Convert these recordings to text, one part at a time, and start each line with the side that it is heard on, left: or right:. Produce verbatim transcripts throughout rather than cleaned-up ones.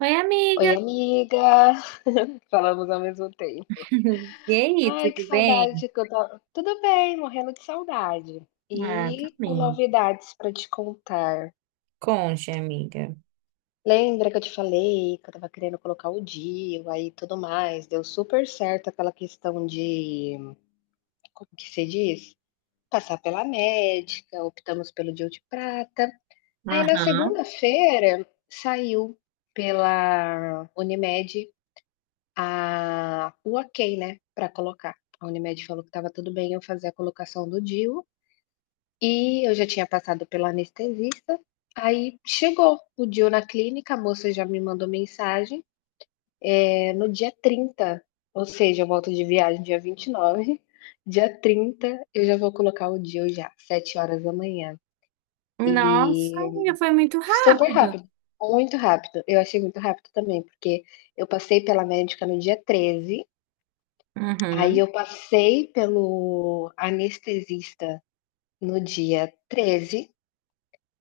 right: Oi, amiga.
left: Oi, amiga! Falamos ao mesmo tempo.
right: E aí,
left: Ai, que
right: tudo bem?
left: saudade que eu tava. Tudo bem, morrendo de saudade.
right: Ah,
left: E com
right: também.
left: novidades pra te contar.
right: Conte, amiga.
left: Lembra que eu te falei que eu tava querendo colocar o D I U aí e tudo mais? Deu super certo aquela questão de. Como que se diz? Passar pela médica, optamos pelo D I U de prata. Aí na
right: Aham.
left: segunda-feira saiu pela Unimed a o ok, né, para colocar. A Unimed falou que estava tudo bem eu fazer a colocação do D I U, e eu já tinha passado pelo anestesista. Aí chegou o D I U na clínica, a moça já me mandou mensagem, eh, no dia trinta. Ou seja, eu volto de viagem dia vinte e nove, dia trinta eu já vou colocar o D I U já, sete horas da manhã.
right: Nossa,
left: E
right: amiga, foi muito
left: super
right: rápido.
left: rápido, muito rápido, eu achei muito rápido também, porque eu passei pela médica no dia treze. Aí
right: Uhum.
left: eu passei pelo anestesista no dia treze.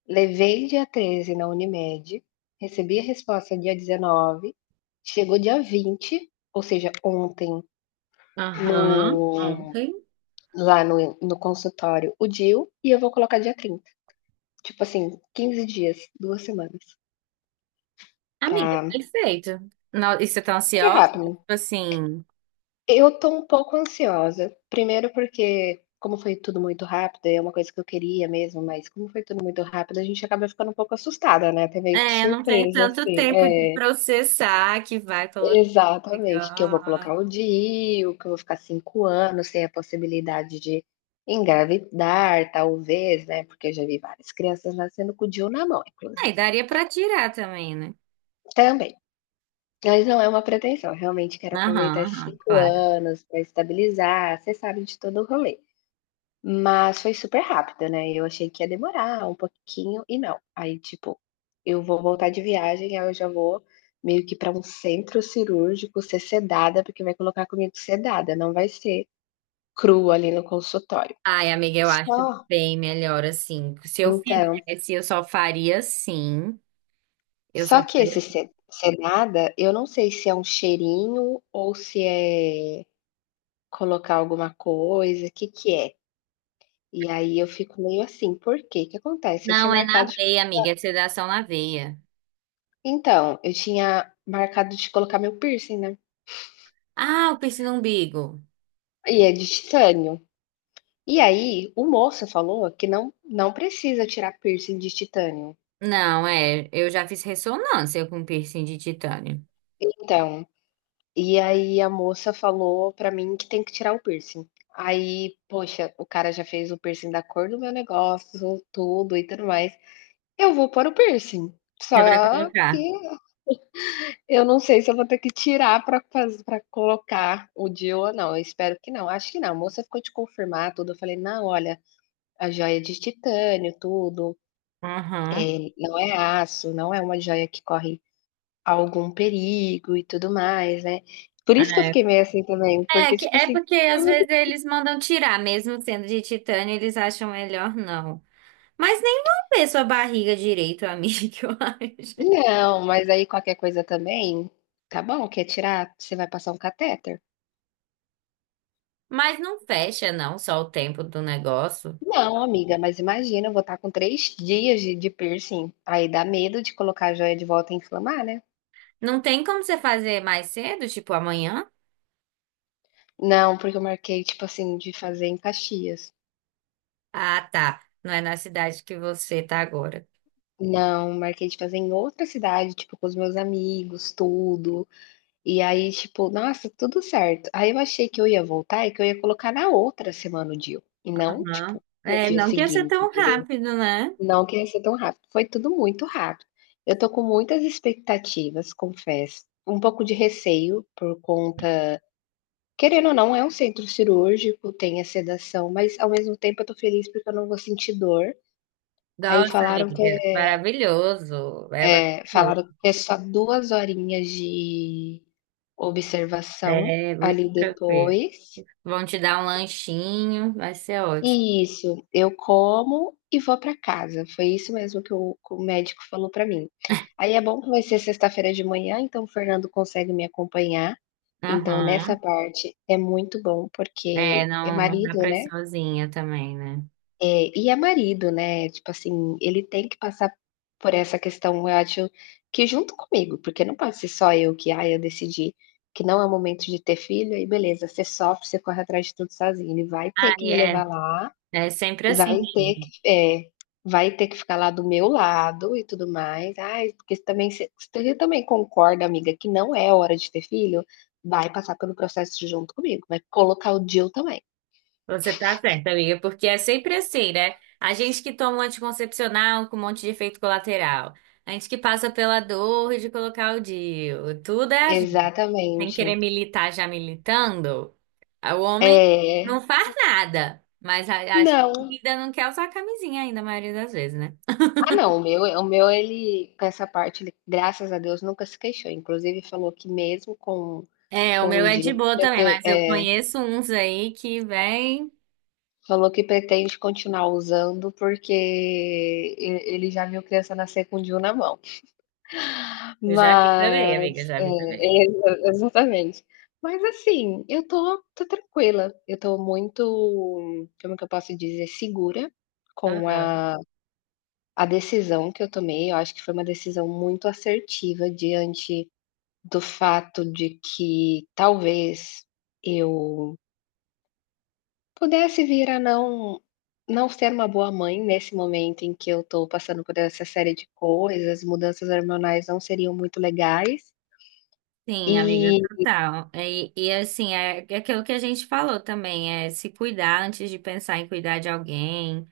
left: Levei dia treze na Unimed, recebi a resposta dia dezenove. Chegou dia vinte, ou seja, ontem,
right: Aham.
left: no
right: Ontem.
left: lá no no consultório, o D I U, e eu vou colocar dia trinta. Tipo assim, quinze dias, duas semanas,
right: Amiga,
left: pra
right: perfeito. No- E você tá
left: que é
right: ansiosa?
left: rápido,
right: Tipo
left: né?
right: assim,
left: Eu tô um pouco ansiosa. Primeiro porque, como foi tudo muito rápido, e é uma coisa que eu queria mesmo, mas como foi tudo muito rápido, a gente acaba ficando um pouco assustada, né, até meio que
right: é, não tem
left: surpresa,
right: tanto
left: assim.
right: tempo de
left: É,
right: processar que vai colocar.
left: exatamente. Que eu vou
right: Ah,
left: colocar o D I U, que eu vou ficar cinco anos sem a possibilidade de engravidar, talvez, né, porque eu já vi várias crianças nascendo com o D I U na mão,
right: e
left: inclusive,
right: daria pra tirar também, né?
left: também. Mas não é uma pretensão. Eu realmente quero aproveitar
right: Aham,
left: esses
right: aham,
left: cinco
right: claro.
left: anos para estabilizar, você sabe de todo o rolê. Mas foi super rápido, né, eu achei que ia demorar um pouquinho e não, aí tipo, eu vou voltar de viagem, aí eu já vou meio que para um centro cirúrgico ser sedada, porque vai colocar comigo sedada, não vai ser crua ali no consultório.
right: Ai, amiga, eu acho
left: Só
right: bem melhor assim. Se eu
left: então,
right: fizesse, eu só faria assim. Eu só
left: só que
right: faria.
left: esse se sedada, eu não sei se é um cheirinho ou se é colocar alguma coisa. O que que é? E aí eu fico meio assim, por quê? O que acontece? Eu tinha
right: Não, é na
left: marcado
right: veia, amiga, é sedação na veia.
left: Então, eu tinha marcado de colocar meu piercing, né.
right: Ah, o piercing no umbigo.
left: E é de titânio. E aí, o moço falou que não não precisa tirar piercing de titânio.
right: Não, é, eu já fiz ressonância com piercing de titânio.
left: Então, e aí a moça falou pra mim que tem que tirar o piercing. Aí, poxa, o cara já fez o piercing da cor do meu negócio, tudo e tudo mais. Eu vou pôr o piercing, só
right: Você vai
left: que
right: colocar.
left: eu não sei se eu vou ter que tirar pra faz pra colocar o de ou não, eu espero que não. Acho que não, a moça ficou de confirmar tudo, eu falei: "Não, olha, a joia de titânio, tudo,
right: Uhum.
left: eh, não é aço, não é uma joia que corre algum perigo e tudo mais, né. Por isso que eu
right: É.
left: fiquei meio assim também,
right: É,
left: porque
right: que-
left: tipo
right: é
left: assim,
right: porque
left: foi
right: às vezes
left: muito
right: eles mandam tirar, mesmo sendo de titânio, eles acham melhor não. Mas nem vão ver sua barriga direito, amiga, eu acho.
left: não, mas aí qualquer coisa também, tá bom, quer tirar, você vai passar um catéter?
right: Mas não fecha, não, só o tempo do negócio.
left: Não amiga, mas imagina, eu vou estar com três dias de de piercing, aí dá medo de colocar a joia de volta e inflamar, né.
right: Não tem como você fazer mais cedo, tipo amanhã?
left: Não, porque eu marquei, tipo assim, de fazer em Caxias.
right: Ah, tá. Não é na cidade que você tá agora.
left: Não, marquei de fazer em outra cidade, tipo, com os meus amigos, tudo. E aí, tipo, nossa, tudo certo. Aí eu achei que eu ia voltar e que eu ia colocar na outra semana o dia, e não,
right: Aham.
left: tipo, no
right: É,
left: dia
right: não que ia ser
left: seguinte,
right: tão
left: entendeu?
right: rápido, né?
left: Não que ia ser tão rápido, foi tudo muito rápido. Eu tô com muitas expectativas, confesso, um pouco de receio por conta, querendo ou não, é um centro cirúrgico, tem a sedação, mas ao mesmo tempo eu tô feliz porque eu não vou sentir dor. Aí
right: Nossa,
left: falaram que,
right: amiga, maravilhoso. É
left: é,
right: maravilhoso.
left: falaram que é só duas horinhas de observação
right: É muito
left: ali
right: tranquilo.
left: depois.
right: Vão te dar um lanchinho, vai ser ótimo.
left: Isso, eu como e vou para casa, foi isso mesmo que o que o médico falou para mim. Aí é bom que vai ser sexta-feira de manhã, então o Fernando consegue me acompanhar, então nessa
right: Aham.
left: parte é muito bom,
right: É,
left: porque é
right: não, não dá
left: marido,
right: pra ir
left: né.
right: sozinha também, né?
left: É, e é marido, né, tipo assim, ele tem que passar por essa questão, eu acho que junto comigo, porque não pode ser só eu que: "Ah, eu decidi que não é o momento de ter filho", aí beleza, você sofre, você corre atrás de tudo sozinho, ele vai
right: Ah,
left: ter que me
right: é.
left: levar lá,
right: É sempre assim.
left: vai ter que é, vai ter que ficar lá do meu lado e tudo mais. "Ai, porque você também você você também concorda, amiga, que não é hora de ter filho?", vai passar pelo processo junto comigo, vai colocar o "Jill" também.
right: Você tá certa, amiga, porque é sempre assim, né? A gente que toma um anticoncepcional com um monte de efeito colateral. A gente que passa pela dor de colocar o D I U. Tudo é a gente. Sem
left: Exatamente.
right: querer militar já militando. O homem não
left: É,
right: faz nada, mas a, a gente
left: não.
right: ainda não quer usar a camisinha ainda, a maioria das vezes, né?
left: Ah, não, o meu o meu ele com essa parte ele, graças a Deus, nunca se queixou, inclusive falou que mesmo com
right: É, o
left: com
right: meu
left: o
right: é de
left: D I U
right: boa também,
left: preten
right: mas eu
left: é,
right: conheço uns aí que vem.
left: falou que pretende continuar usando, porque e ele já viu criança nascer com o D I U na mão.
right: Eu já vi também, amiga,
left: Mas
right: já
left: é,
right: vi também.
left: exa exatamente. Mas assim, eu tô tô tranquila, eu tô muito, como que eu posso dizer, segura com a a decisão que eu tomei, eu acho que foi uma decisão muito assertiva diante do fato de que talvez eu pudesse vir a não não ser uma boa mãe nesse momento em que eu estou passando por essa série de coisas, mudanças hormonais não seriam muito legais,
right: Sim, amiga,
left: e
right: total. E, e assim, é é aquilo que a gente falou também, é se cuidar antes de pensar em cuidar de alguém,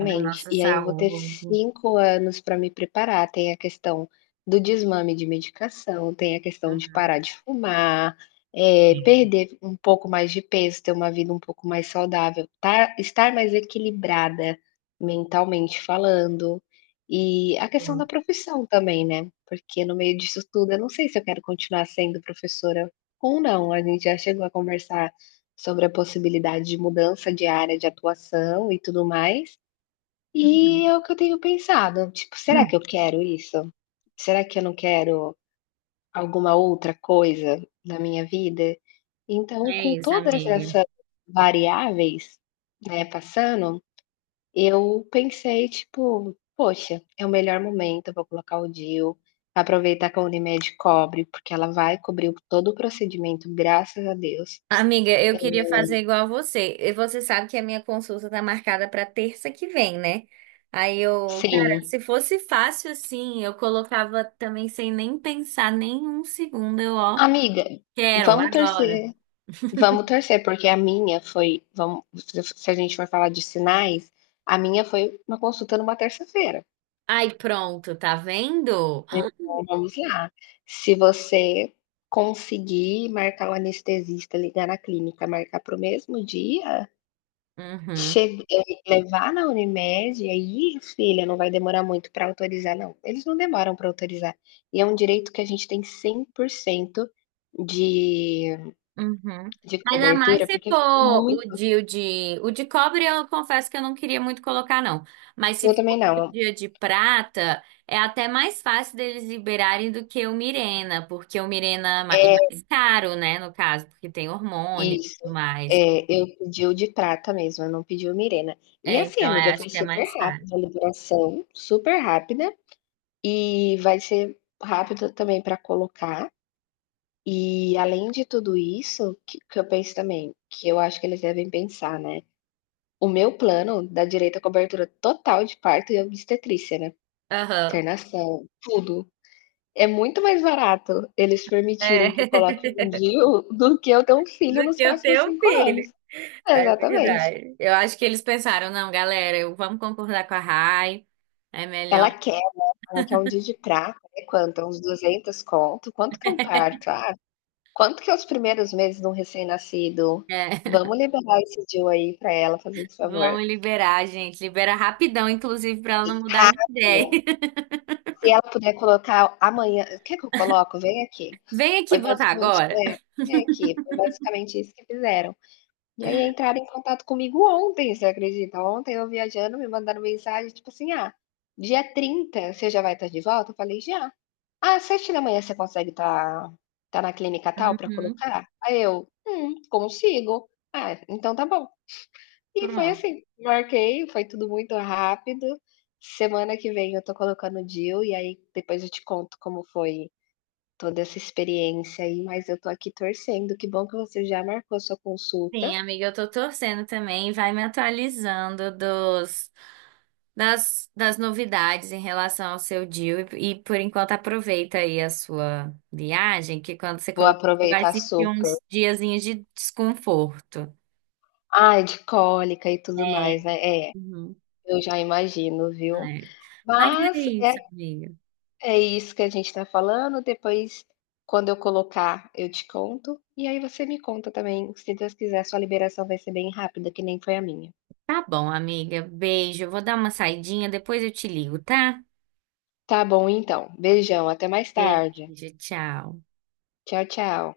right: da nossa
left: E aí eu vou ter
right: saúde.
left: cinco anos para me preparar. Tem a questão do desmame de medicação, tem a questão de parar de fumar, eh,
right: Uhum.
left: perder um pouco mais de peso, ter uma vida um pouco mais saudável, tá, estar mais equilibrada mentalmente falando. E a questão da profissão também, né, porque no meio disso tudo eu não sei se eu quero continuar sendo professora ou não. A gente já chegou a conversar sobre a possibilidade de mudança de área de atuação e tudo mais. E é o que eu tenho pensado, tipo: "Será que eu quero isso? Será que eu não quero alguma outra coisa na minha vida?". Então,
right: É
left: com
right: isso,
left: todas
right: amiga.
left: essas variáveis, né, passando, eu pensei, tipo: "Poxa, é o melhor momento, eu vou colocar o D I U, aproveitar que a Unimed cobre, porque ela vai cobrir todo o procedimento, graças a Deus".
right: Amiga, eu queria fazer igual a você. E você sabe que a minha consulta tá marcada para terça que vem, né? Aí eu, cara,
left: Sim.
right: se fosse fácil assim, eu colocava também sem nem pensar nem um segundo, eu, ó,
left: Amiga,
right: quero
left: vamos
right: agora.
left: torcer. Vamos torcer, porque a minha foi, vamos, se a gente for falar de sinais, a minha foi uma consulta numa terça-feira.
right: Ai, pronto, tá vendo?
left: Então, vamos lá. Se você conseguir marcar o anestesista, ligar na clínica, marcar para o mesmo dia, che
right: Uhum.
left: eh, levar na Unimed, aí, filha, não vai demorar muito para autorizar, não. Eles não demoram para autorizar. E é um direito que a gente tem cem por cento de
right: Uhum.
left: de
right: Ainda mais
left: cobertura,
right: se
left: porque ficou
right: for o
left: muito,
right: de, o de, o de cobre, eu confesso que eu não queria muito colocar, não. Mas se
left: eu
right: for
left: também
right: o
left: não.
right: dia de prata, é até mais fácil deles liberarem do que o Mirena, porque o Mirena é ma- é
left: É
right: mais caro, né, no caso, porque tem hormônio e
left: isso.
right: tudo mais.
left: É, eu pedi o de prata mesmo, eu não pedi o Mirena. E
right: É,
left: assim,
right: então, eu
left: amiga,
right: acho
left: foi
right: que é
left: super
right: mais fácil.
left: rápido a liberação, super rápida, e vai ser rápido também para colocar. E além de tudo isso, que que eu penso também, que eu acho que eles devem pensar, né, o meu plano dá direito à cobertura total de parto e obstetrícia, né,
right: Aham.
left: internação, tudo. É muito mais barato eles
right: É.
left: permitirem que eu coloque em D I U do que eu ter um
right: Do
left: filho nos
right: que o
left: próximos
right: teu
left: cinco
right: filho.
left: anos.
right: É
left: Exatamente.
right: verdade. Eu acho que eles pensaram, não, galera, eu, vamos concordar com a Rai, é melhor.
left: Ela quer, ela quer um dia de prata, né, quanto? Uns duzentos conto? Quanto que é um parto? "Ah, quanto que é os primeiros meses de um recém-nascido?
right: É,
left: Vamos liberar esse D I U aí pra ela fazer esse
right: vamos
left: favor".
right: liberar, gente. Libera rapidão, inclusive, pra ela não mudar de ideia.
left: Rápido, se ela puder colocar amanhã: "Quer que eu coloco? Vem aqui".
right: Vem aqui
left: Foi
right: botar
left: basicamente
right: agora.
left: é, "Vem aqui", foi basicamente isso que fizeram. E aí entraram em contato comigo ontem, você acredita? Ontem eu viajando, me mandaram mensagem, tipo assim: "Ah, dia trinta você já vai estar de volta?" Eu falei: "Já". "Ah, às sete da manhã você consegue estar estar na clínica tal para
right: Uhum,
left: colocar?" Aí eu: "Hum, consigo". "Ah, então tá bom". E foi
right: pronto.
left: assim, marquei, foi tudo muito rápido. Semana que vem eu tô colocando o D I U e aí depois eu te conto como foi toda essa experiência aí, mas eu tô aqui torcendo. Que bom que você já marcou a sua
right: Sim,
left: consulta,
right: amiga, eu tô torcendo também. Vai me atualizando dos, das, das novidades em relação ao seu deal. E, e, por enquanto, aproveita aí a sua viagem, que quando você
left: vou
right: colocar, você vai
left: aproveitar
right: sentir
left: super.
right: uns diazinhos de desconforto.
left: Ai, de cólica e tudo mais,
right: É.
left: né. É,
right: Uhum,
left: eu já imagino, viu.
right: é. Mas é
left: Mas, eh
right: isso, amiga.
left: é isso que a gente está falando, depois quando eu colocar, eu te conto, e aí você me conta também, se Deus quiser, sua liberação vai ser bem rápida, que nem foi a minha.
right: Tá bom, amiga. Beijo. Eu vou dar uma saidinha, depois eu te ligo, tá?
left: Tá bom então, beijão, até mais tarde.
right: Beijo, tchau.
left: Tchau, tchau.